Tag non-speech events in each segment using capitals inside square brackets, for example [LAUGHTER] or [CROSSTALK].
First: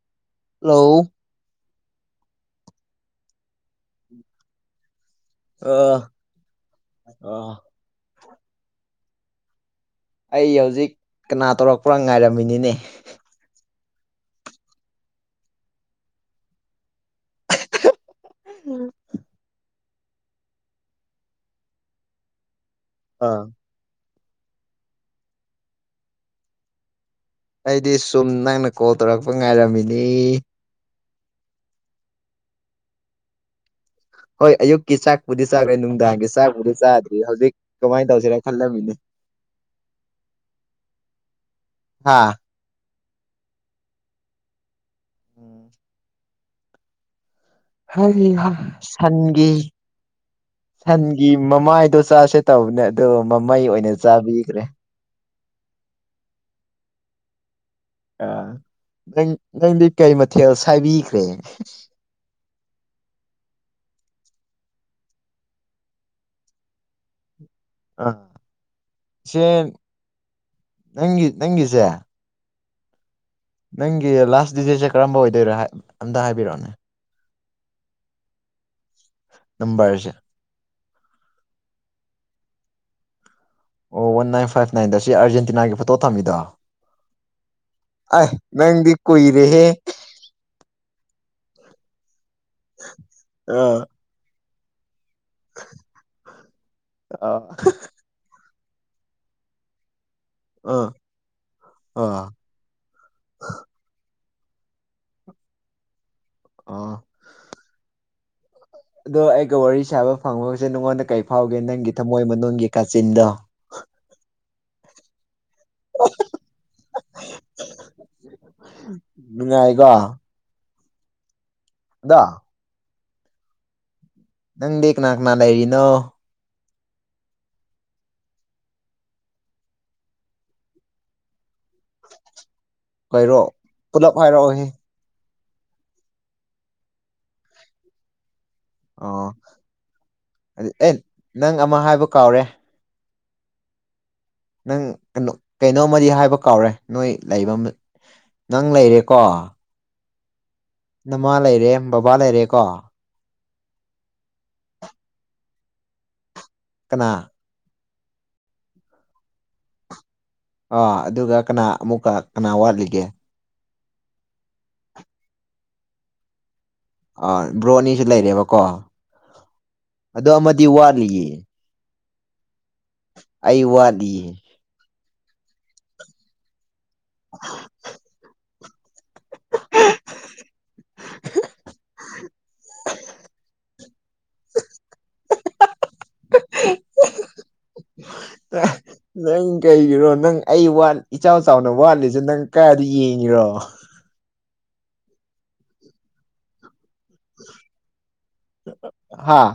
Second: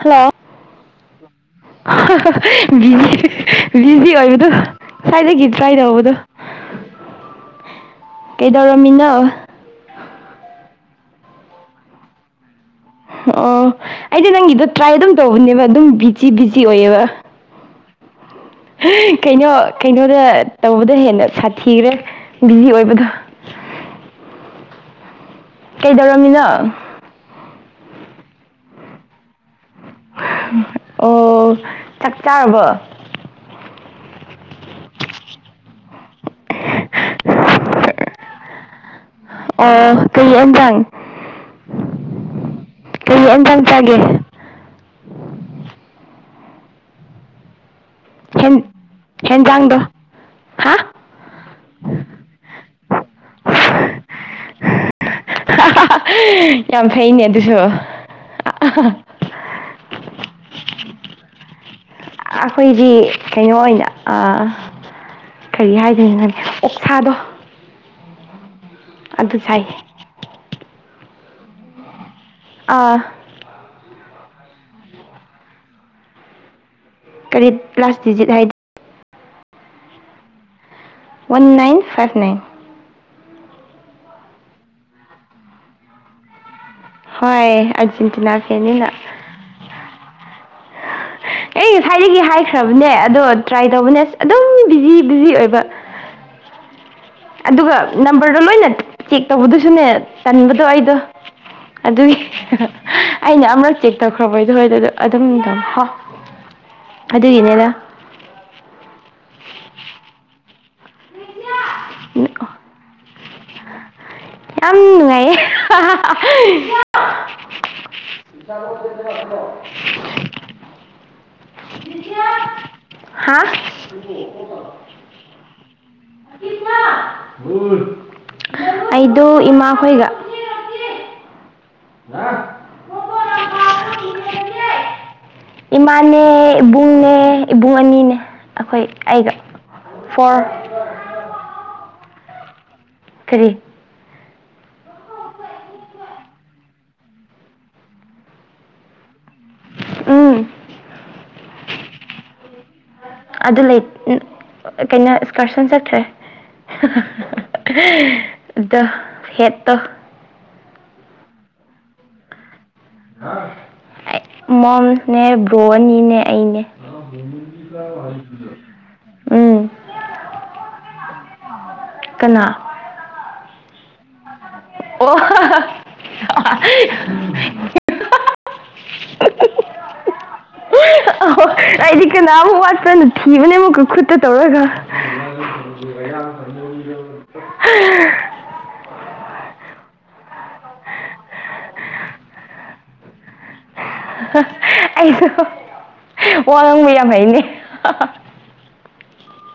hello hello busy busy ꯑꯣꯏꯕꯗꯨ ꯁꯥꯏꯗꯒꯤ try ꯑ ꯇꯧꯕꯗꯨ ꯑ ꯀꯩꯗꯧꯔꯝꯃꯤꯅꯣ ꯑꯩ ꯍꯧꯖꯤꯛ ꯀꯅꯥ ꯇꯧꯔꯛꯄ꯭ꯔꯥ ꯉꯥꯏꯔꯝꯃꯤꯅꯤꯅꯦ ꯑꯣ ꯑꯩꯗꯤ ꯅꯪꯒꯤꯗꯣ ꯇ꯭ꯔꯥꯏ ꯑꯗꯨꯝ ꯇꯧꯕꯅꯦꯕ ꯑꯗꯨꯝ ꯕꯤꯖꯤ ꯕꯤꯖꯤ ꯑꯣꯏꯌꯦꯕ ꯀꯩꯅꯣ ꯀꯩꯅꯣꯗ ꯇꯧꯕꯗ ꯍꯦꯟꯅ ꯁꯥꯊꯤꯔꯦ ꯕꯤꯖꯤ ꯑꯣꯏꯕꯗꯣ ꯑꯥ ꯀꯩꯗꯧꯔꯝꯃꯤꯅꯣ ꯑꯩꯗꯤ ꯁꯨꯝ ꯅꯪꯅ ꯀꯣꯜ ꯇꯧꯔꯛꯄ ꯉꯥꯏꯔꯝꯃꯤꯅꯦ ꯑꯣ ꯆꯥꯛ ꯆꯥꯔꯕꯣ ꯍꯣꯏ ꯑꯌꯨꯛꯀꯤ ꯆꯥꯛꯄꯨꯗꯤ ꯆꯥꯒ꯭ꯔꯦ ꯅꯨꯡꯗꯥꯡꯒꯤ ꯆꯥꯛꯄꯨꯗꯤ ꯆꯥꯗ꯭ꯔꯤ ꯍꯧꯖꯤꯛ ꯀꯃꯥꯏꯟ ꯇꯧꯁꯤꯔ ꯈꯜꯂꯝꯃꯤꯅꯦ ꯑꯣ ꯀꯩ ꯑꯦꯟꯖꯥꯡ ꯍꯥ ꯀꯩ ꯑꯦꯟꯖꯥꯡ ꯆꯥꯒꯦ [INAUDIBLE] ꯍꯩꯍꯥ ꯍꯦꯟ ꯁꯟꯒꯤ ꯍꯦꯟꯖꯥꯡꯗꯣ ꯍꯥ ꯁꯟ ꯒꯤ ꯃꯃꯥꯏꯗꯣ ꯆꯥꯁꯦ ꯇꯧꯕꯅꯦ ꯑꯗꯣ ꯃꯃꯩ ꯑꯣꯏꯅ ꯆꯥꯕꯤꯈ꯭ꯔꯦ ꯌꯥꯝ ꯐꯩꯅꯦ ꯑꯗꯨꯁꯨ ꯑꯥ ꯅꯪ ꯅꯪꯗꯤ ꯀꯩ ꯃꯊꯦꯜ ꯁꯥꯏꯕꯤꯈ꯭ꯔꯦ ꯑꯈꯣꯏꯗꯤ ꯀꯩꯅꯣ ꯑꯣꯏꯅ ꯑ ꯀꯔꯤ ꯍꯥꯏꯗꯣꯏꯅꯣꯅꯦ ꯑꯣꯛꯁꯥꯗꯣ ꯑꯥ ꯑꯗꯨ ꯆꯥꯏ ꯁꯦꯝ ꯅꯪꯒꯤ ꯅꯪꯒꯤꯁꯦ ꯑꯥ ꯅꯪꯒꯤ ꯂꯥꯁ ꯗꯤꯖꯤꯠꯁꯦ ꯀꯔꯝꯕ ꯑꯣꯏꯗꯣꯏꯔꯥ ꯑꯝꯇ ꯍꯥꯏꯕꯤꯔꯛꯑꯣꯅꯦ ꯀꯔꯤ ꯔꯥꯁ ꯗꯤꯖꯤꯠ ꯍꯥꯏ ꯅꯝꯕꯔꯁꯦ ꯋꯥꯟ ꯅꯥꯏꯟ ꯐꯥꯏꯚ ꯅꯥꯏꯟ ꯑꯣ ꯋꯥꯟ ꯅꯥꯏꯟ ꯐꯥꯏꯚ ꯅꯥꯏꯟꯗ ꯁꯤ ꯑꯥꯔꯖꯦꯟꯇꯤꯅꯥꯒꯤ ꯐꯣꯇꯣ ꯊꯝꯃꯤꯗꯣ ꯍꯣꯏ ꯑꯥꯏ ꯑꯥꯔꯖꯦꯟꯇꯤꯅꯥ ꯐꯦꯟꯅꯤꯅ ꯅꯡꯗꯤ ꯀꯨꯏꯔꯦꯍꯦ ꯑꯩ ꯉꯁꯥꯏꯗꯒꯤ ꯍꯥꯏꯈ꯭ꯔꯕꯅꯦ ꯑꯗꯣ ꯇ꯭ꯔꯥꯏ ꯑꯥ ꯇꯧꯕꯅꯦ ꯑꯗꯨꯝ ꯕꯤꯖꯤ ꯕꯤꯖꯤ ꯑꯣꯏꯕ ꯑ ꯑꯗꯨꯒ ꯅꯝꯕꯔꯗꯣ ꯂꯣꯏꯅ ꯆꯦꯛ ꯇꯧꯕꯗꯨꯁꯨꯅꯦ ꯇꯟꯕꯗꯣ ꯑꯥ ꯑꯩꯗꯣ ꯑ ꯑꯗꯨꯒꯤ ꯑꯩꯅ ꯑꯃ꯭ꯔꯛ ꯆꯦꯛ ꯇꯧꯈ꯭ꯔꯕ ꯍꯣꯏꯗꯨꯗ ꯑꯗꯨꯝ ꯇꯧ ꯍꯣ ꯑ ꯑꯗꯨꯒꯤꯅꯦꯗ ꯑꯗꯣ ꯑꯩꯒ ꯋꯥꯔꯤ ꯁꯥꯕ ꯐꯪꯕꯕꯁꯦ ꯅꯉꯣꯟꯗ ꯀꯩ ꯐꯥꯎꯒꯦ ꯅꯪꯒꯤ ꯊꯝꯃꯣꯏ ꯃꯅꯨꯡꯒꯤ ꯀꯥꯆꯤꯟꯗꯣ ꯌꯥꯝ ꯅꯨꯡꯉꯥꯏꯌꯦ ꯅꯨꯡꯉꯥꯏꯀꯣ ꯑꯗꯣ [UNINTELLIGIBLE] ꯍꯥ ꯅꯪꯗꯤ ꯀꯅꯥ ꯀꯅꯥ ꯂꯩꯔꯤꯅꯣ ꯏꯃꯥ ꯑꯩꯗꯣ ꯏꯃꯥꯈꯣꯏꯒ ꯍꯥ ꯀꯩꯔꯣ ꯄꯨꯂꯞ ꯍꯥꯏꯔꯛꯑꯣꯍꯦ ꯏꯃꯥꯅꯦ ꯏꯕꯨꯡꯅꯦ ꯏꯕꯨꯡ ꯑꯅꯤꯅꯦ ꯑꯩꯈꯣꯏ ꯑꯣ ꯑꯩꯒ ꯐꯣꯔ ꯑꯗꯨ ꯑꯦ ꯅꯪ ꯑꯃ ꯍꯥꯏꯕ ꯀꯥꯎꯔꯦ ꯀꯔꯤ ꯅꯪ ꯀꯩꯅꯣ ꯀꯩꯅꯣꯝꯃꯗꯤ ꯍꯥꯏꯕ ꯀꯥꯎꯔꯦ ꯅꯣꯏ ꯂꯩꯕ ꯅꯪ ꯂꯩꯔꯦꯀꯣ ꯎꯝ ꯅꯃꯥ ꯂꯩꯔꯦ ꯕꯕꯥ ꯂꯩꯔꯦ ꯀꯣ ꯑꯗꯨ ꯂꯩ ꯀꯩꯅꯣ ꯑꯦꯁꯀꯔꯁꯟ ꯆꯠꯈ꯭ꯔꯦ ꯀꯅꯥ ꯑꯗ ꯍꯦꯠꯇꯣ ꯑꯥ ꯑꯗꯨꯒ ꯀꯅꯥ ꯑꯃꯨꯛꯀ ꯀꯅꯥ ꯋꯥꯠꯂꯤꯒꯦ ꯑꯩ ꯃꯣꯝꯅꯦ ꯕ꯭ꯔꯣꯑꯅꯤꯅꯦ ꯑꯩꯅꯦ ꯑꯥ ꯕ꯭ꯔꯣ ꯑꯅꯤꯁꯨ ꯂꯩꯔꯦꯕꯀꯣ ꯎꯝ ꯑꯗꯣ ꯑꯃꯗꯤ ꯋꯥꯠꯂꯤꯌꯦ ꯀꯅꯥ ꯑꯩ ꯋꯥꯂꯤꯌꯦ ꯑꯣ [INAUDIBLE] [UNINTELLIGIBLE] ꯑꯣ ꯑꯩꯗꯤ ꯀꯅꯥꯃꯨꯛ ꯋꯥꯠꯄꯔꯅ ꯊꯤꯕꯅꯦ ꯑꯃꯨꯛꯀ ꯈꯨꯠꯇ ꯇꯧꯔꯒ [UNINTELLIGIBLE] ꯑ ꯅꯪ ꯀꯩꯒꯤꯔꯣ ꯅꯪ ꯑꯩ ꯋꯥꯠ ꯏꯆꯥꯎ ꯆꯥꯎꯅ ꯋꯥꯠꯂꯤꯁꯦ ꯅꯪ ꯀꯥꯏꯗ ꯌꯦꯡꯉꯤꯔꯣ ꯑꯩꯁꯨ ꯋꯥ ꯉꯥꯡꯕ ꯌꯥꯝ ꯍꯩꯅꯦ ꯍꯥꯥ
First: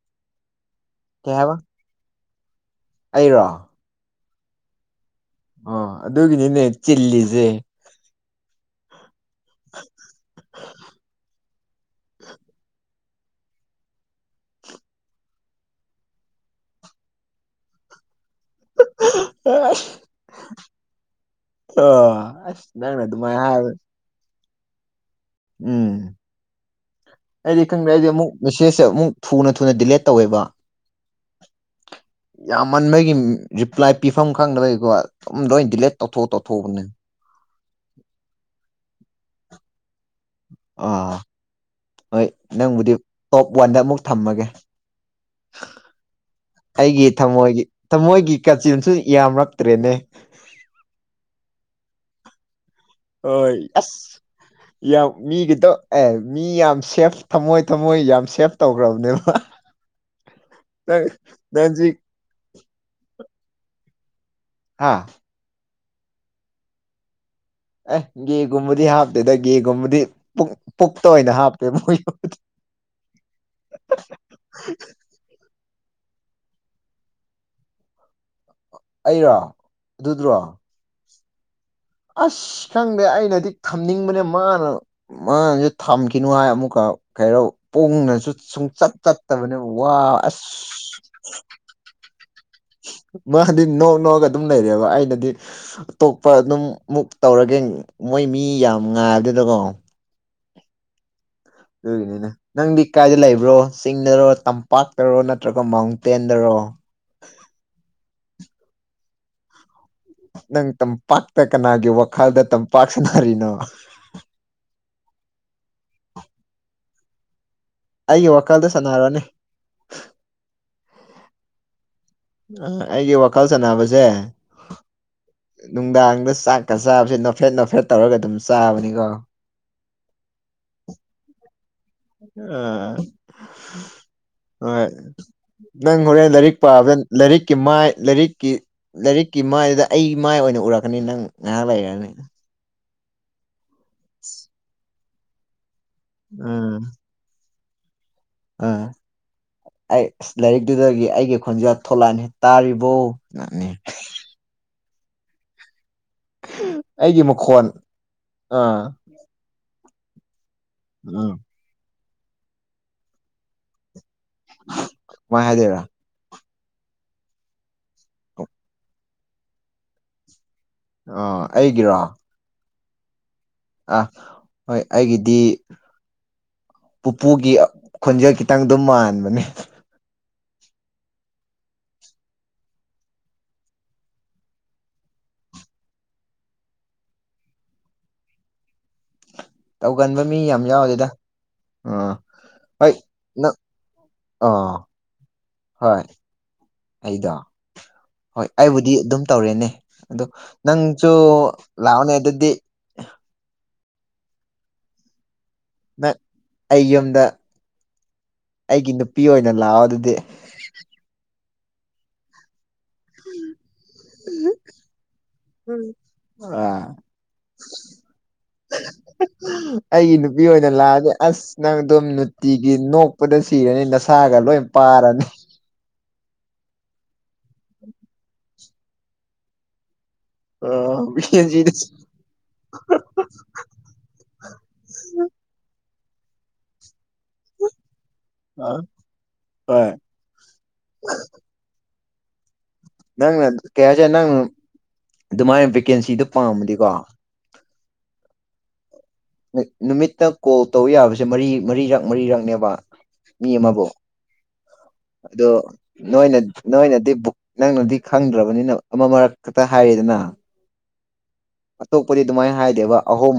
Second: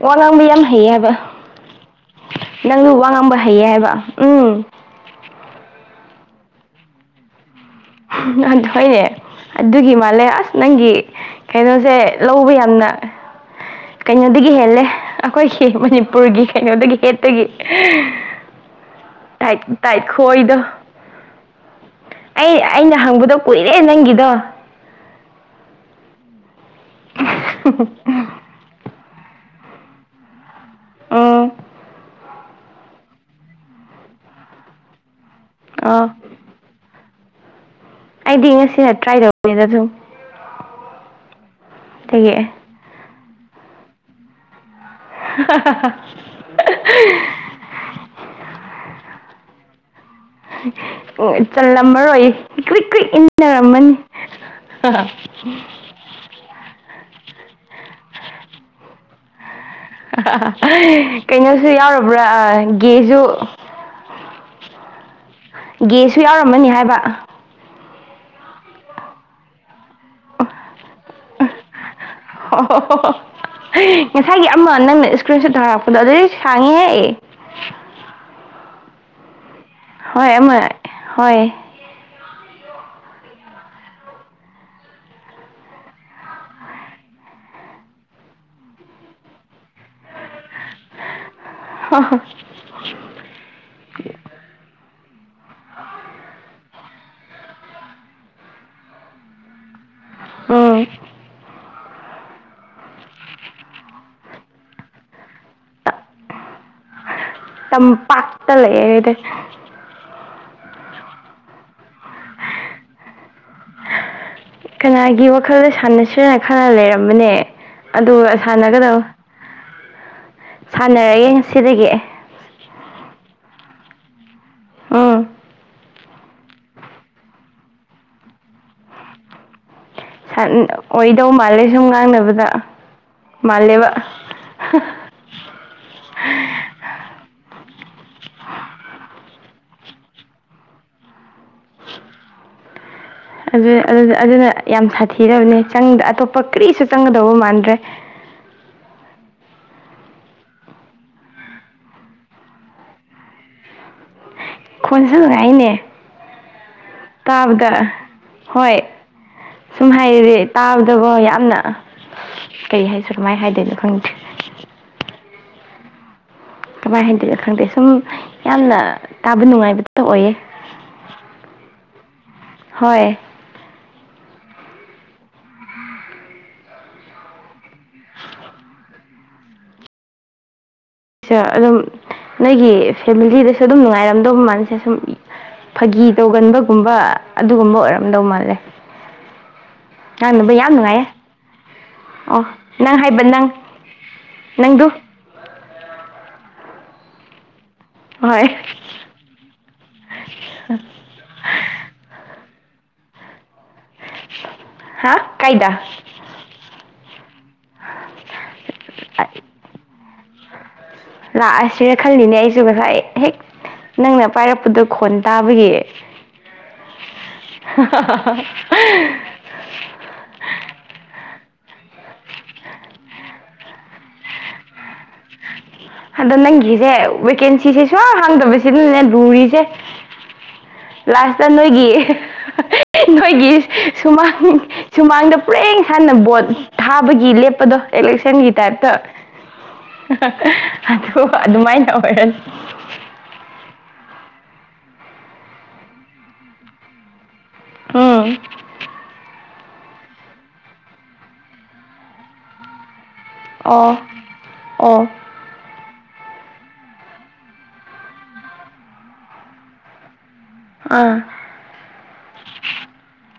ꯋꯥ ꯉꯥꯡꯕ ꯌꯥꯝ ꯍꯩꯌꯦ ꯍꯥꯏꯕ ꯀꯩ ꯍꯥꯏꯕ ꯅꯪꯁꯨ ꯋꯥ ꯉꯥꯡꯕ ꯑꯩꯔꯣ ꯍꯩꯌꯦ ꯍꯥꯏꯕ ꯎꯝ ꯑꯣ ꯑꯗꯨꯒꯤꯅꯤꯅꯦ ꯆꯤꯜꯂꯤꯁꯦ ꯑꯗꯨꯑꯣꯏꯔꯦ ꯑꯗꯨꯒꯤ ꯃꯥꯜꯂꯦ ꯑꯁ ꯅꯪꯒꯤ ꯀꯩꯅꯣꯁꯦ ꯂꯧꯕ ꯌꯥꯝꯅ ꯀꯩꯅꯣꯗꯒꯤ ꯍꯦꯜꯂꯦ ꯑꯈꯣꯏꯒꯤ ꯃꯅꯤꯄꯨꯔꯒꯤ ꯀꯩꯅꯣꯗꯒꯤ ꯍꯦꯠꯇꯒꯤ ꯇꯥꯏ ꯑꯁ ꯇꯥꯏꯈꯣꯏꯗꫭ ꯑꯣ ꯑꯩ ꯑꯁ ꯑꯩꯅ ꯅꯪꯅ ꯍꯪꯕꯗꯣ ꯑꯗꯨꯃꯥꯏꯅ ꯍꯥꯏꯕ ꯀꯨꯏꯔꯦ ꯅꯪꯒꯤꯗꯣ ꯎꯝ ꯑꯩꯗꯤ ꯈꯪꯗꯦ ꯑꯩꯗꯤ ꯑꯃꯨꯛ ꯃꯦꯁꯦꯖꯁꯦ ꯑꯃꯨꯛ ꯊꯨꯅ ꯊꯨꯅ ꯗꯤꯂꯦꯠ ꯇꯧꯋꯦꯕ ꯎꯝ ꯌꯥꯝꯃꯟꯕꯒꯤ ꯔꯤꯄ꯭ꯂꯥꯏ ꯄꯤꯐꯝ ꯈꯪꯗꯕꯩꯀꯣ ꯑꯗꯨꯝ ꯂꯣꯏ ꯗꯤꯂꯦꯠ ꯑꯣ ꯇꯧꯊꯣꯛ ꯇꯧꯊꯣꯛꯄꯅꯦ ꯑꯩꯗꯤ ꯉꯁꯤꯅ ꯇ꯭ꯔꯥꯏ ꯇꯧꯕꯅꯦꯗ‌ ꯁꯨꯝ ꯑꯥ ꯍꯣꯏ ꯑꯗꯒꯤ ꯅꯪꯕꯨꯗꯤ ꯇꯣꯞ ꯋꯥꯟꯗ ꯑꯃꯨꯛ ꯊꯝꯃꯒꯦ [UNINTELLIGIBLE] ꯑꯩꯒꯤ ꯊꯃꯣꯏꯒꯤ ꯊꯃꯣꯏꯒꯤ ꯀꯥꯆꯤꯟꯁꯨ ꯌꯥꯝꯔꯛꯇ꯭ꯔꯦꯅꯦ ꯆꯜꯂꯝꯃꯔꯣꯏ ꯀ꯭ꯔꯤꯛ ꯀ꯭ꯔꯤꯛ ꯍꯣꯏ ꯏꯟꯅꯔꯝꯃꯅꯤ ꯑꯁ ꯌꯥꯝ ꯃꯤꯒꯤꯗꯣ ꯑꯦ ꯃꯤ ꯌꯥꯝ ꯁꯦꯐ ꯊꯝꯃꯣꯏ ꯊꯝꯃꯣꯏ ꯌꯥꯝ ꯁꯦꯐ ꯇꯧꯒ꯭ꯔꯕꯅꯦꯕ ꯀꯩꯅꯣꯁꯨ ꯅꯪꯖꯤ ꯌꯥꯎꯔꯕ꯭ꯔꯥ ꯑ ꯒꯦꯖꯨ ꯍꯥ ꯒꯦꯁꯨ ꯌꯥꯎꯔꯝꯃꯅꯤ ꯍꯥꯏꯕ ꯑꯦ ꯒꯦꯒꯨꯝꯕꯗꯤ ꯍꯥꯞꯇꯦꯗ ꯒꯦꯒꯨꯝꯕꯗꯤ ꯄꯨꯛ ꯄꯨꯛꯇ ꯑꯣꯏꯅ ꯍꯥꯞꯄꯦ ꯃꯣꯏ ꯑꯣ ꯄ꯭ꯔꯤꯁꯟ ꯊꯥꯔꯛꯄꯗꯣ ꯑꯗꯨꯗꯤ ꯁꯥꯡꯉꯤꯍꯦ ꯑꯩꯔꯣ ꯍꯣꯏ ꯑꯗꯨꯗꯨꯔꯣ ꯑꯃ ꯍꯣꯏ ꯑꯁ ꯈꯪꯗꯦ ꯑꯩꯅꯗꯤ ꯊꯝꯅꯤꯡꯕꯅꯦ ꯃꯥꯅ ꯃꯥꯅꯖꯨ ꯊꯝꯈꯤꯅꯨ ꯍꯥꯏ ꯑꯃꯨꯛꯀ ꯀꯩꯔꯣ ꯄꯨꯡꯅꯁꯨ ꯁꯨꯡꯆꯠ ꯆꯠꯇꯕꯅꯤ ꯋꯥ ꯑꯁ [UNINTELLIGIBLE] ꯃꯥꯗꯤ ꯅꯣꯛ ꯅꯣꯛꯑꯒ ꯑꯗꯨꯝ ꯂꯩꯔꯦꯕ ꯑꯩꯅꯗꯤ ꯑꯇꯣꯞꯄ ꯑꯗꯨꯝ ꯃꯨꯛ ꯇꯧꯔꯒꯦ ꯃꯣꯏ ꯃꯤ ꯌꯥꯝ ꯉꯥꯜꯂꯦꯗꯀꯣ ꯎꯝ ꯑꯗꯨꯒꯤꯅꯤꯗ ꯅꯪꯗꯤ ꯀꯥꯏꯗ ꯂꯩꯕ꯭ꯔꯣ ꯆꯤꯡꯗꯔꯣ ꯇꯝꯄꯥꯛꯇꯔꯣ ꯅꯠꯇ꯭ꯔꯒ ꯃꯥꯎꯟꯇꯦꯟꯗꯔꯣ ꯇꯝꯄꯥꯛꯇ ꯂꯩꯌ‌ꯦ ꯑꯩꯗꯤ ꯅꯪ ꯇꯝꯄꯥꯛꯇ ꯀꯅꯥꯒꯤ ꯋꯥꯈꯜꯗ ꯇꯝꯄꯥꯛ ꯁꯅꯥꯔꯤꯅꯣ ꯀꯅꯥꯒꯤ ꯋꯥꯈꯜꯗ ꯁꯥꯟꯅꯁꯤꯔ ꯈꯔ ꯂꯩꯔꯝꯕꯅꯦ ꯑꯗꯨ ꯑꯩꯒꯤ ꯋꯥꯈꯜꯗ ꯁꯥꯟꯅꯒꯗ ꯁꯥꯟꯅꯔꯣꯅꯦ ꯁꯥꯟꯅꯔꯒ‌ꯦ ꯉꯁꯤꯗꯒꯤ ꯑꯩꯒꯤ ꯋꯥꯈꯜ ꯁꯥꯟꯅꯕꯁꯦ ꯎꯝ ꯅꯨꯡꯗꯥꯡꯗ ꯆꯥꯛ ꯀ ꯆꯥꯕꯁꯦ ꯅꯣꯐꯦꯠ ꯅꯣꯐꯦꯠ ꯇꯧꯔꯒ ꯑꯗꯨꯝ ꯆꯥꯕꯅꯤꯀꯣ ꯑꯣꯏꯗꯧ ꯃꯥꯜꯂꯦ ꯁꯨꯝ ꯉꯥꯡꯅꯕꯗ ꯑꯥ ꯃꯥꯜꯂꯦꯕ ꯍꯣꯏ ꯅꯪ ꯍꯣꯔꯦꯟ ꯂꯥꯏꯔꯤꯛ ꯄꯥꯕꯗ ꯂꯥꯏꯔꯤꯛꯀꯤ ꯃꯥꯏ ꯂꯥꯏꯔꯤꯛꯀꯤ ꯂꯥꯏꯔꯤꯛꯀꯤ ꯃꯥꯏꯗꯨꯗ ꯑꯩ ꯃꯥꯏ ꯑꯣꯏꯅ ꯎꯔꯛꯀꯅꯤ ꯅꯪ ꯉꯥꯏꯍꯥꯛ ꯂꯩꯔꯅꯤ ꯑꯗꯨꯅ ꯑꯗꯨꯅ ꯑꯗꯨꯅ ꯌꯥꯝ ꯁꯥꯊꯤꯔꯕꯅꯦ ꯆꯪ ꯑꯇꯣꯞꯄ ꯀ꯭ꯔꯤꯁꯨ ꯆꯪꯒꯗꯧꯕ ꯃꯥꯟꯗ꯭ꯔꯦ ꯑ ꯑꯩ ꯑꯁ ꯂꯥꯏꯔꯤꯛꯇꯨꯗꯒꯤ ꯑꯩꯒꯤ ꯈꯣꯟꯖꯦꯜ ꯊꯣꯛꯂꯛꯑꯅꯤ ꯇꯥꯔꯤꯕꯣ ꯅꯅꯤ ꯈꯣꯟꯖꯤꯜ ꯍꯥꯏꯅ‌ꯦ ꯑꯩꯒꯤ ꯃꯈꯣꯟ ꯍꯣꯏ ꯑꯥ ꯁꯨꯝ ꯍꯥꯏꯗꯤ ꯇꯥꯕꯗꯀꯣ ꯎꯝ ꯌꯥꯝꯅ ꯀꯩ ꯍꯥꯏꯁꯤꯔ ꯀꯃꯥꯏ ꯍꯥꯏꯗꯣꯏꯅꯣ ꯈꯪꯗ꯭ꯔ‌ꯦ ꯀꯃꯥꯏ ꯍꯥꯏꯗꯣꯏꯔ ꯀꯃꯥꯏ ꯍꯥꯏꯗꯣꯏꯔ ꯈꯪꯗꯦ ꯁꯨꯝ ꯌꯥꯝꯅ ꯇꯥꯕ ꯅꯨꯡꯉꯥꯏꯕꯗ ꯑꯣꯏꯌꯦ ꯑ ꯑꯩꯒꯤꯔꯣ ꯍꯣꯏ ꯑꯥ ꯍꯣꯏ ꯑꯩꯒꯤꯗꯤ ꯄꯨꯄꯨꯒꯤ ꯈꯣꯟꯖꯦꯜ ꯈꯤꯇꯪ ꯗꯨꯝ ꯃꯥꯟꯕꯅꯦ ꯁ ꯑꯗꯨꯝ ꯅꯣꯏꯒꯤ ꯐꯦꯃꯤꯂꯤꯗꯁꯨ ꯑꯗꯨꯝ ꯅꯨꯡꯉꯥꯏꯔꯝꯗꯧ ꯃꯥꯅꯤꯁꯦ ꯁꯨꯝ ꯐꯥꯒꯤ ꯇꯧꯒꯟꯕꯒꯨꯝꯕ ꯑꯗꯨꯒꯨꯝꯕ ꯑꯣꯏꯔꯝꯗꯧ ꯃꯥꯜꯂꯦ ꯇꯧꯒꯟꯕ ꯃꯤ ꯉꯥꯡꯅꯕ ꯌꯥꯝ ꯅꯨꯡꯉꯥꯏꯌꯦ ꯌꯥꯎꯗꯦꯗ ꯑꯥ ꯑꯣ ꯅꯪ ꯍꯥꯏꯕ ꯅꯪ ꯑꯥ ꯅꯪꯗꯨ ꯍꯣꯏ ꯑꯩꯗꯣ ꯍꯣꯏ ꯑꯩꯕꯨꯗꯤ ꯗꯤ ꯑꯗꯨꯝ ꯇꯧꯔꯦꯅꯦ ꯑꯗꯣ ꯅꯪꯁꯨ ꯂꯥꯛꯑꯣꯅꯦ ꯑꯗꯨꯗꯤ ꯍꯥꯥ ꯀꯥꯏꯗ ꯑꯩ ꯌꯨꯝꯗ ꯑꯩꯒꯤ ꯅꯨꯄꯤ ꯑꯣꯏꯅ ꯂꯥꯛꯑꯣ ꯑꯗꯨꯗꯤ ꯂꯥꯛꯑꯁꯤꯔ ꯈꯜꯂꯤꯅꯦ ꯑꯩꯁꯨ ꯉꯁꯥꯏ ꯍꯦꯛ ꯅꯪꯅ ꯄꯥꯏꯔꯛꯄꯗꯣ ꯈꯣꯟ ꯇꯥꯕꯒꯤ ꯎꯝ ꯑꯥ [INAUDIBLE] ꯑꯩꯒꯤ ꯅꯨꯄꯤ ꯑꯣꯏꯅ ꯂꯥꯛꯑꯗꯤ ꯑꯁ ꯅꯪ ꯑꯗꯨꯝ ꯅꯨꯇꯤꯒꯤ ꯅꯣꯛꯄꯗ ꯁꯤꯔꯅꯤ ꯅꯁꯥꯒ ꯂꯣꯏ ꯄꯥꯔꯅꯤ ꯑꯗꯣ ꯅꯪꯒꯤꯁꯦ ꯚꯦꯀꯦꯟꯁꯤꯁꯦ ꯁꯨꯡ ꯍꯥꯡꯗꯕꯁꯤꯅꯅꯦ ꯂꯨꯔꯤꯁꯦ ꯂꯥꯁꯇ ꯚꯦꯀꯦꯟꯁꯤꯗ ꯅꯣꯏꯒꯤ ꯅꯣꯏꯒꯤ ꯁꯨꯃꯥꯡ ꯁꯨꯃꯥꯡꯗ ꯄꯨꯔꯦꯟ ꯁꯥꯟꯅ ꯕꯣꯠ ꯊꯥꯕꯒꯤ ꯂꯦꯞꯄꯗꯣ ꯏꯂꯦꯛꯁꯟꯒꯤ ꯇꯥꯏꯞꯇ ꯍꯣꯏ ꯑꯗꯣ ꯑꯗꯨꯃꯥꯏꯅ ꯇꯧꯔꯅꯤ ꯅꯪꯅ ꯀꯩ ꯍꯥꯏꯁꯦ ꯅꯪꯅ ꯑꯗꯨꯃꯥꯏꯅ ꯚꯦꯀꯦꯟꯁꯤꯗꯣ ꯄꯥꯝꯃꯗꯤꯀꯣ ꯎꯝ ꯅꯨꯃꯤꯠꯇ ꯀꯣꯜ ꯇꯧ ꯌꯥꯕꯁꯦ ꯃꯔꯤ ꯃꯔꯤꯔꯛ ꯃꯔꯤꯔꯛꯅꯦꯕ ꯃꯤ ꯑꯃꯕꯨ ꯑꯣ ꯑꯣ ꯑꯗꯣ ꯅꯣꯏꯅ ꯅꯣꯏꯅꯗꯤꯕꯨ ꯅꯪꯅꯗꯤ ꯈꯪꯗ꯭ꯔꯕꯅꯤꯅ ꯑꯃ ꯃꯔꯛ ꯈꯛꯇ ꯍꯥꯏꯔꯤꯗꯅ ꯑꯥ ꯑꯇꯣꯞꯄꯗꯤ ꯑꯗꯨꯃꯥꯏꯅ ꯍꯥꯏꯗꯦꯕ ꯑꯍꯨꯝ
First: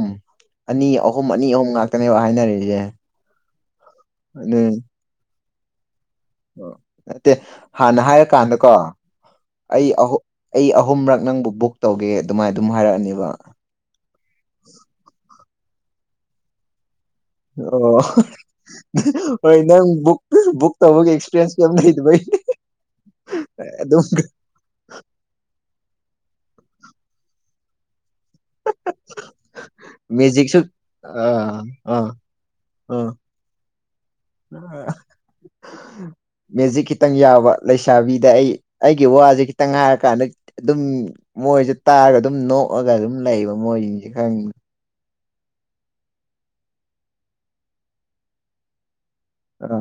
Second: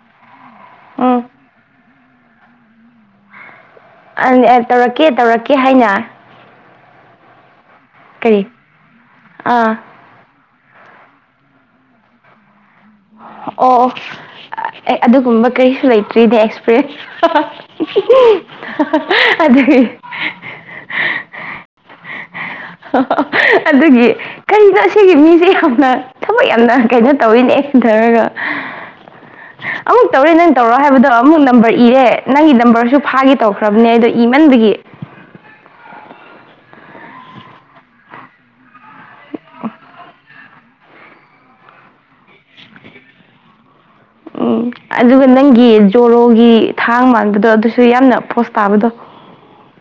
ꯑꯅꯤ ꯑꯍꯨꯝ ꯑꯅꯤ ꯑꯍꯨꯝ ꯉꯥꯛꯇꯅꯦꯕ ꯍꯥꯏꯅꯔꯤꯁꯦ ꯑꯩꯅ ꯑꯦ ꯇꯧꯔꯛꯀꯦ ꯇꯧꯔꯛꯀꯦ ꯍꯥꯏꯅ ꯑꯣ ꯅꯠꯇꯦ ꯍꯥꯟꯅ ꯀꯔꯤ ꯍꯥꯏꯔꯀꯥꯟꯗꯀꯣ ꯑꯥ ꯑꯩ ꯑꯍꯨꯝ ꯑꯩ ꯑꯍꯨꯝꯔꯛ ꯅꯪꯕꯨ ꯕꯨꯛ ꯇꯧꯒꯦ ꯑꯗꯨꯃꯥꯏꯅ ꯑꯗꯨꯝ ꯍꯥꯏꯔꯛꯑꯅꯤ ꯑꯣ ꯑꯣ ꯑꯗꯨꯒꯨꯝꯕ ꯀꯔꯤꯁꯨ ꯂꯩꯇ꯭ꯔꯤꯅꯦ ꯑꯩꯁꯨ ꯑꯣ ꯑꯗꯨ ꯑꯁ ꯕꯨꯛ ꯇꯧꯕꯒꯤ ꯑꯦꯛꯁꯄꯤꯔꯤꯌꯦꯟꯁ ꯀꯩꯝ ꯂꯩꯗꯕꯩ ꯑꯗꯨꯝ ꯑꯗꯨꯒꯤ ꯀꯔꯤꯅꯣ ꯑꯁꯤꯒꯤ ꯃꯤꯁꯦ ꯌꯥꯝꯅ ꯊꯕꯛ ꯌꯥꯝꯅ ꯀꯩꯅꯣ ꯇꯧꯋꯤꯅꯦ ꯇꯧꯔꯒ ꯑꯃꯨꯛ ꯇꯧꯔꯦ ꯅꯪ ꯃꯦꯖꯤꯛꯁꯨ ꯇꯧꯔꯣ ꯍꯥꯏꯕꯗꯣ ꯑꯃꯨꯛ ꯑꯥ ꯅꯝꯕꯔ ꯏꯔꯦ ꯑꯥ ꯅꯪꯒꯤ ꯅꯝꯕꯔꯁꯨ ꯑꯥ ꯐꯥꯈꯤ ꯇꯧꯈ꯭ꯔꯕꯅꯦ ꯑꯗꯣ ꯏꯃꯟꯕꯒꯤ ꯃꯦꯖꯤꯛ ꯈꯤꯇꯪ ꯌꯥꯎꯕ ꯂꯩꯁꯥꯕꯤꯗ ꯑꯩ ꯑꯩꯒꯤ ꯋꯥꯁꯦ ꯈꯤꯇꯪ ꯍꯥꯏꯔꯀꯥꯟꯗ ꯑꯗꯨꯝ ꯃꯣꯏꯁꯦ ꯇꯥꯔꯒ ꯑꯗꯨꯝ ꯅꯣꯛꯑꯒ ꯑꯗꯨꯝ ꯂꯩꯌꯦꯕ ꯃꯣꯏꯁꯤꯡꯁꯦ ꯎ ꯈꯪꯉꯤ ꯑꯗꯨꯒ ꯅꯪꯒꯤ ꯖꯣꯔꯣꯒꯤ ꯊꯥꯡ ꯃꯥꯟꯕꯗꯣ ꯑꯗꯨꯁꯨ ꯌꯥꯝꯅ ꯄꫭꯁ ꯇꯥꯕꯗꯣ ꯑ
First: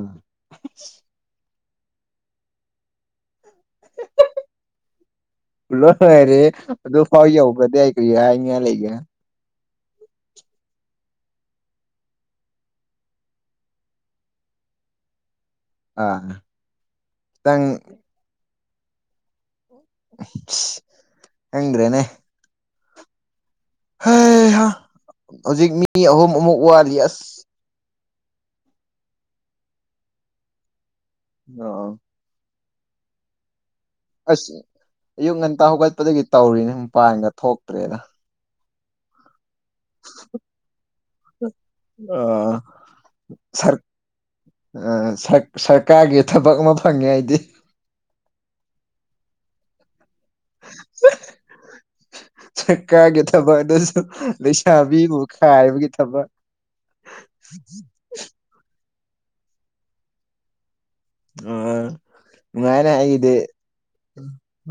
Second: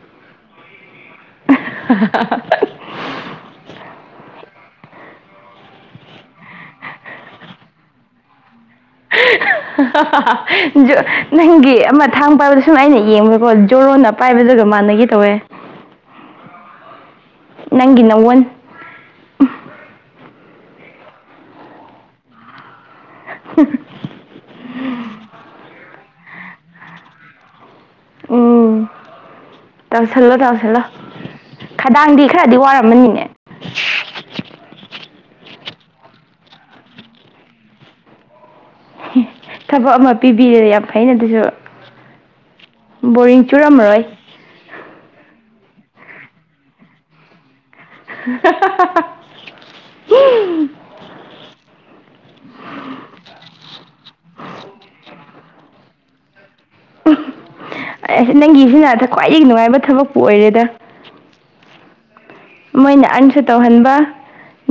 [INAUDIBLE] [UNINTELLIGIBLE] ꯂꯣꯏꯔꯦ ꯑꯗꯨꯐꯥꯎ ꯌꯧꯒ꯭ꯔꯗꯤ ꯑꯩ ꯀꯔꯤ ꯍꯥꯏꯅꯤꯉꯥꯏ ꯂꯩꯒꯦ [UNINTELLIGIBLE] ꯖꫭ ꯅꯪꯒꯤ ꯑꯃ ꯊꯥꯡ ꯄꯥꯏꯕꯗ ꯁꯨꯝꯥꯏꯅ ꯌꯦꯡꯕꯗꯀꯣ ꯖꯣꯔꯣꯅ ꯄꯥꯏꯕꯗꯨꯒ ꯃꯥꯟꯅꯒꯤ ꯇꯧꯋꯦ ꯑꯥ ꯅꯪ ꯅ ꯋꯥꯟ ꯈꯪꯗ꯭ꯔꯦꯅꯦ [INAUDIBLE] ꯍꯩꯍꯥ ꯍꯧꯖꯤꯛ ꯃꯤ ꯑꯍꯨꯝ ꯑꯃꯨꯛ ꯋꯥꯠꯂꯤ ꯑꯁ ꯎꯝ ꯇꯧꯁꯜꯂꯣ ꯇꯧꯁꯜꯂꯣ ꯑꯣ ꯈꯗꯥꯡꯗꯤ ꯈꯔꯗꯤ ꯋꯥꯔꯝꯃꯅꯤꯅꯦ ꯑꯁ ꯑꯌꯨꯛ ꯉꯟꯇꯥ ꯍꯧꯒꯠꯄꯗꯒꯤ ꯇꯧꯔꯤꯅꯤ ꯃꯄꯥꯟꯒ ꯊꯣꯛꯇ꯭ꯔꯦꯗ [INAUDIBLE] ꯊꯕꯛ ꯑꯃ ꯄꯤꯕꯤꯔꯦ ꯌꯥꯝ ꯐꯩꯅ ꯑꯗꯨꯁꯨ ꯑꯥ ꯕꯣꯔꯤꯡ ꯆꯨꯔꯝꯃꯔꯣꯏ ꯑ ꯁꯔ ꯁꯔꯀꯥꯔꯒꯤ ꯊꯕꯛ ꯑꯃ ꯐꯪꯉꯦ ꯑꯩꯗꯤ ꯍꯥꯍꯥꯍꯥ ꯎꯝ ꯁꯔꯀꯥꯔꯒꯤ ꯊꯕꯛ ꯑꯗꯨꯁꯨ ꯂꯩꯁꯥꯕꯤ ꯒꯨꯝꯕ ꯈꯥꯏꯕꯒꯤ ꯊꯕꯛ [INAUDIBLE] ꯑꯦꯁ ꯅꯪꯒꯤꯁꯤꯅ ꯑꯗ ꯈ꯭ꯋꯥꯏꯗꯒꯤ ꯅꯨꯡꯉꯥꯏꯕ ꯊꯕꯛꯄꯨ ꯑꯣꯏꯔꯦꯗ ꯑ ꯅꯨꯡꯉꯥꯏꯅ ꯃꯣꯏꯅ ꯑꯩꯒꯤꯗꯤ ꯑꯟꯁꯨ ꯇꯧꯍꯟꯕ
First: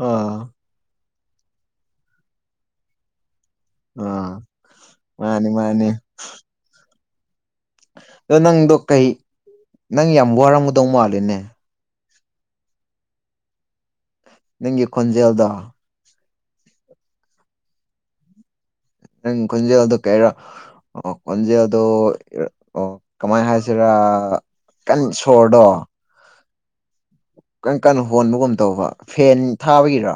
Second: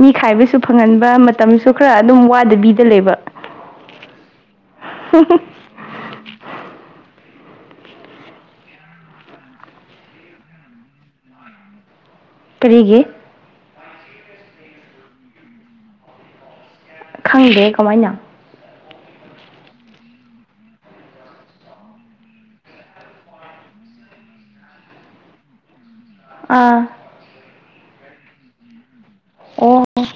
ꯃꯤ ꯑꯥ ꯈꯥꯏꯕꯁꯨ ꯐꯪꯍꯟꯕ ꯃꯇꯝꯁꯨ ꯈꯔ ꯑꯗꯨꯝ ꯋꯥꯗꯕꯤꯗ ꯂꯩꯕ ꯑ ꯃꯥꯅꯦ ꯃꯥꯅꯦ ꯑ ꯅꯪꯗꯣ ꯀꯩ ꯅꯪ ꯌꯥꯝ ꯋꯥꯔꯝꯒꯗꯧ ꯃꯥꯂꯦꯅꯦ ꯀꯔꯤꯒꯤ ꯅꯪꯒꯤ ꯈꯣꯟꯖꯦꯜꯗꯣ ꯈꯪꯗꯦ ꯀꯃꯥꯏꯅ ꯅꯪ ꯈꯣꯟꯖꯦꯜꯗꯣ ꯀꯩꯔꯥ ꯑꯣ ꯈꯣꯟꯖꯦꯜꯗꯣ ꯑꯣ ꯀꯃꯥꯏꯅ ꯍꯥꯏꯁꯤꯔꯥ ꯀꯟ ꯁꯣꯔꯗꯣ ꯑꯥ ꯀꯟ ꯀꯟꯅ ꯍꯣꯟꯕꯒꯨꯝ ꯇꯧꯕ ꯐꯦꯟ ꯑꯣ ꯊꯥꯕꯒꯤꯔ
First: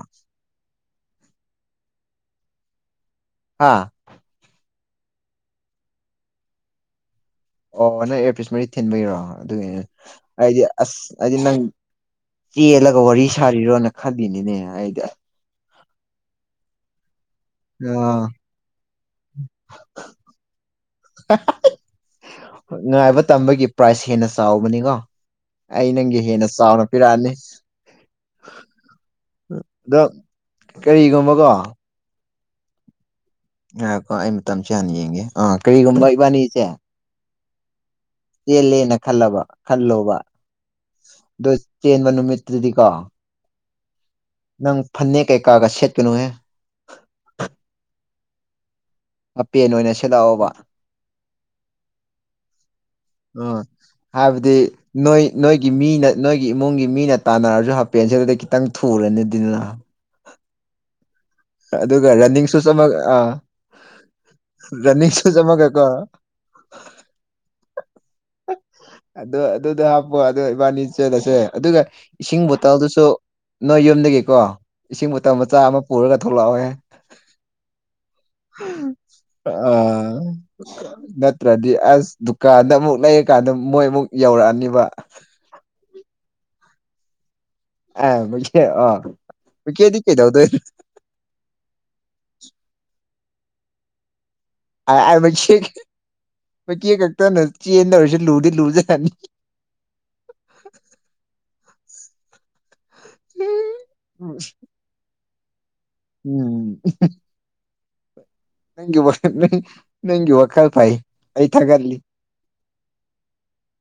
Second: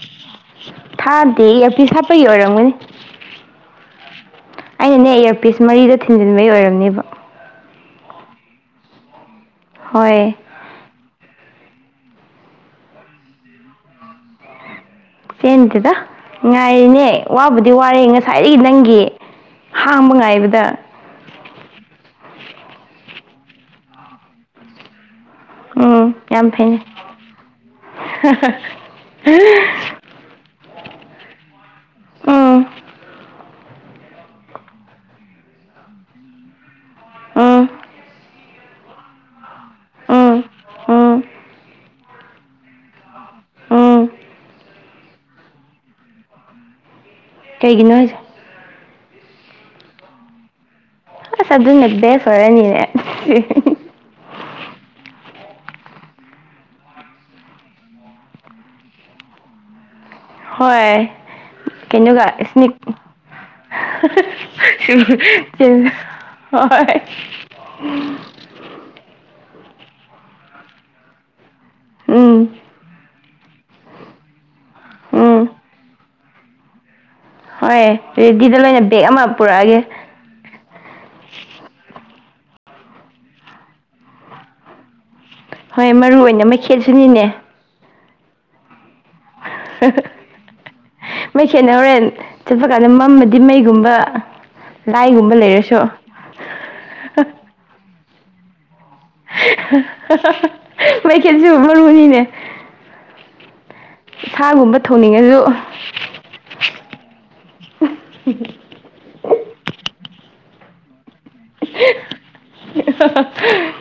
ꯊꯥꯗꯦ ꯏꯌꯔꯄꯤꯁ ꯍꯥꯞꯄꯒꯤ ꯑꯣꯏꯔꯝꯒꯅꯤ ꯍꯥ ꯑꯩꯅꯅꯦ ꯏꯌꯥꯔꯄꯤꯁ ꯃꯔꯤꯖꯦ ꯊꯤꯟꯖꯤꯟꯕꯩ ꯑꯣꯏꯔꯝꯅꯤꯕ ꯑꯣ ꯅꯪ ꯑꯦꯌꯔꯄꯤꯁ ꯃꯔꯤ ꯊꯤꯟꯕꯩꯔꯣ ꯑꯗꯨꯒꯤꯅꯦ ꯍꯣꯏ ꯑꯩꯗꯤ ꯑꯁ ꯑꯩꯗꯤ ꯅꯪ ꯆꯦꯜꯂꯒ ꯋꯥꯔꯤ ꯁꯥꯔꯤꯔꯣꯅ ꯈꯜꯂꯤꯅꯤꯅꯦ ꯑꯩꯗꯤ ꯑꯁ ꯆꯦꯟꯗꯦꯗ ꯉꯥꯏꯔꯤꯅꯦ ꯋꯥꯕꯨꯗꯤ ꯋꯥꯔꯦ ꯑ ꯉꯁꯥꯏꯗꯒꯤ ꯅꯪꯒꯤ ꯍꯥꯡꯕ ꯉꯥꯏꯕꯗ ꯉꯥꯏꯕ ꯇꯝꯕꯒꯤ ꯄ꯭ꯔꯥꯏꯁ ꯍꯦꯟꯅ ꯆꯥꯎꯕꯅꯤꯀꯣ ꯑꯩ ꯎꯝ ꯅꯪꯒꯤ ꯍꯦꯟꯅ ꯌꯥꯝ ꯐꯩꯅꯦ ꯆꯥꯎꯅ ꯄꯤꯔꯛꯑꯅꯤ ꯑꯗꯣ [UNINTELLIGIBLE] ꯀꯔꯤꯒꯨꯝꯕꯀꯣ ꯎꯝ ꯉꯥꯏꯈꯣ ꯀꯣ ꯑꯩ ꯃꯇꯝꯁꯦ ꯍꯥꯟꯅ ꯌꯦꯡꯒꯦ ꯑꯥ ꯀꯔꯤꯒꯨꯝꯕ ꯏꯕꯥꯅꯤꯁꯦ ꯎꯝ ꯆꯦꯜꯂꯦꯅ ꯈꯜꯂꯕ ꯈꯜꯂꯣꯕ ꯎꯝ ꯎꯝ ꯑꯗꯣ ꯆꯦꯟꯕ ꯅꯨꯃꯤꯠꯇꯨꯗꯤ ꯀꯣ ꯎꯝ ꯅꯪ ꯐꯟꯅꯦꯛ ꯀꯩꯀꯥꯒ ꯁꯦꯠꯀꯅꯨꯍꯦ ꯀꯩꯒꯤꯅꯣ ꯍꯥꯏꯁꯦ ꯍꯥꯞꯄꯦꯟ ꯑꯣꯏꯅ ꯁꯦꯠꯂꯛꯑꯣꯕ ꯑꯁ ꯑꯗꯨꯅ ꯕꯦꯁ ꯑꯣꯏꯔꯅꯤꯅꯦ ꯑꯥ ꯍꯥꯏꯕꯗꯤ ꯅꯣꯏ ꯅꯣꯏꯒꯤ ꯃꯤꯅ ꯅꯣꯏꯒꯤ ꯏꯃꯨꯡꯒꯤ ꯃꯤꯅ ꯇꯥꯟꯅꯔꯁꯨ ꯍꯥꯄꯦꯟ ꯁꯦꯠꯂꯗꯤ ꯈꯤꯇꯪ ꯊꯨ ꯊꯨꯔꯅꯤꯗꯤꯅ ꯍꯣꯏ ꯑꯗꯨꯒ ꯀꯩꯅꯣꯒ ꯔꯟꯅꯤꯡ ꯁꯨꯁ ꯁ꯭ꯅꯤꯛ ꯑꯃꯒ ꯑꯥ ꯔꯟꯅꯤꯡ ꯁꯨꯁ ꯑꯃꯒꯀꯣ [UNINTELLIGIBLE] ꯍꯣꯏ ꯑꯗꯨ ꯑꯗꯨꯗꯣ ꯍꯥꯞꯄꯣ ꯑꯗꯨ ꯏꯕꯥꯅꯤ ꯆꯦꯜꯂꯁꯦ ꯑꯗꯨꯒ ꯎꯝ ꯏꯁꯤꯡ ꯕꯣꯇꯜꯗꯨꯁꯨ ꯅꯣꯏ ꯌꯨꯝꯗꯒꯤꯀꯣ ꯏꯁꯤꯡ ꯕꯣꯇꯜ ꯎꯝ ꯃꯆꯥ ꯑꯃ ꯄꯨꯔꯒ ꯊꯣꯛꯂꯛꯑꯣꯍꯦ ꯍꯣꯏ ꯔꯦꯗꯤꯗ ꯂꯣꯏꯅ ꯕꯦꯛ ꯑꯃ ꯄꯨꯔꯛꯑꯒꯦ ꯑꯥ ꯅꯠꯇ꯭ꯔꯗꯤ ꯑꯁ ꯗꯨꯀꯥꯟꯗ ꯑꯃꯨꯛ ꯂꯩꯔꯀꯥꯟꯗ ꯃꯣꯏ ꯑꯃꯨꯛ ꯌꯧꯔꯛꯑꯅꯤꯕ ꯍꯣꯏ ꯃꯔꯨ ꯑꯣꯏꯅ ꯃꯩꯈꯦꯠꯁꯨꯅꯤꯅꯦ ꯑ ꯃꯩꯈꯦꯠ ꯑꯣ ꯃꯩꯈ‌ꯦꯠꯗꯤ ꯀꯩꯗꯧꯗ‌ꯣꯏ ꯃꯩꯈꯦꯠꯅ ꯍ‌ꯣꯔꯦꯟ ꯆꯠꯄ ꯀꯥꯟꯗ ꯃꯝꯃꯗꯤ ꯃꯩꯒꯨꯝꯕ ꯂꯥꯏꯒꯨꯝꯕ ꯂꯩꯔꯁꯨ ꯃꯩꯈ‌ꯦꯠ‌ ꯈꯛꯇꯅ ꯆꯦꯟꯗꯧꯔꯤꯁꯤ ꯂꯨꯗꯤ ꯂꯨꯖꯥꯠꯅꯤ [UNINTELLIGIBLE] ꯃꯩꯈ‌ꯦꯠꯁꯨ ꯃꯔꯨꯅꯤꯅꯦ ꯁꯥꯒꯨꯝꯕ ꯊꯣꯡꯅꯤꯡꯉꯁꯨ ꯎꯝ [UNINTELLIGIBLE] ꯅꯪꯒꯤ ꯋꯥꯈꯜ ꯅꯪ‌ ꯅꯪꯒꯤ ꯋꯥꯈꯜ ꯐꯩ ꯑꯩ ꯊꯥꯒꯠꯂꯤ [UNINTELLIGIBLE]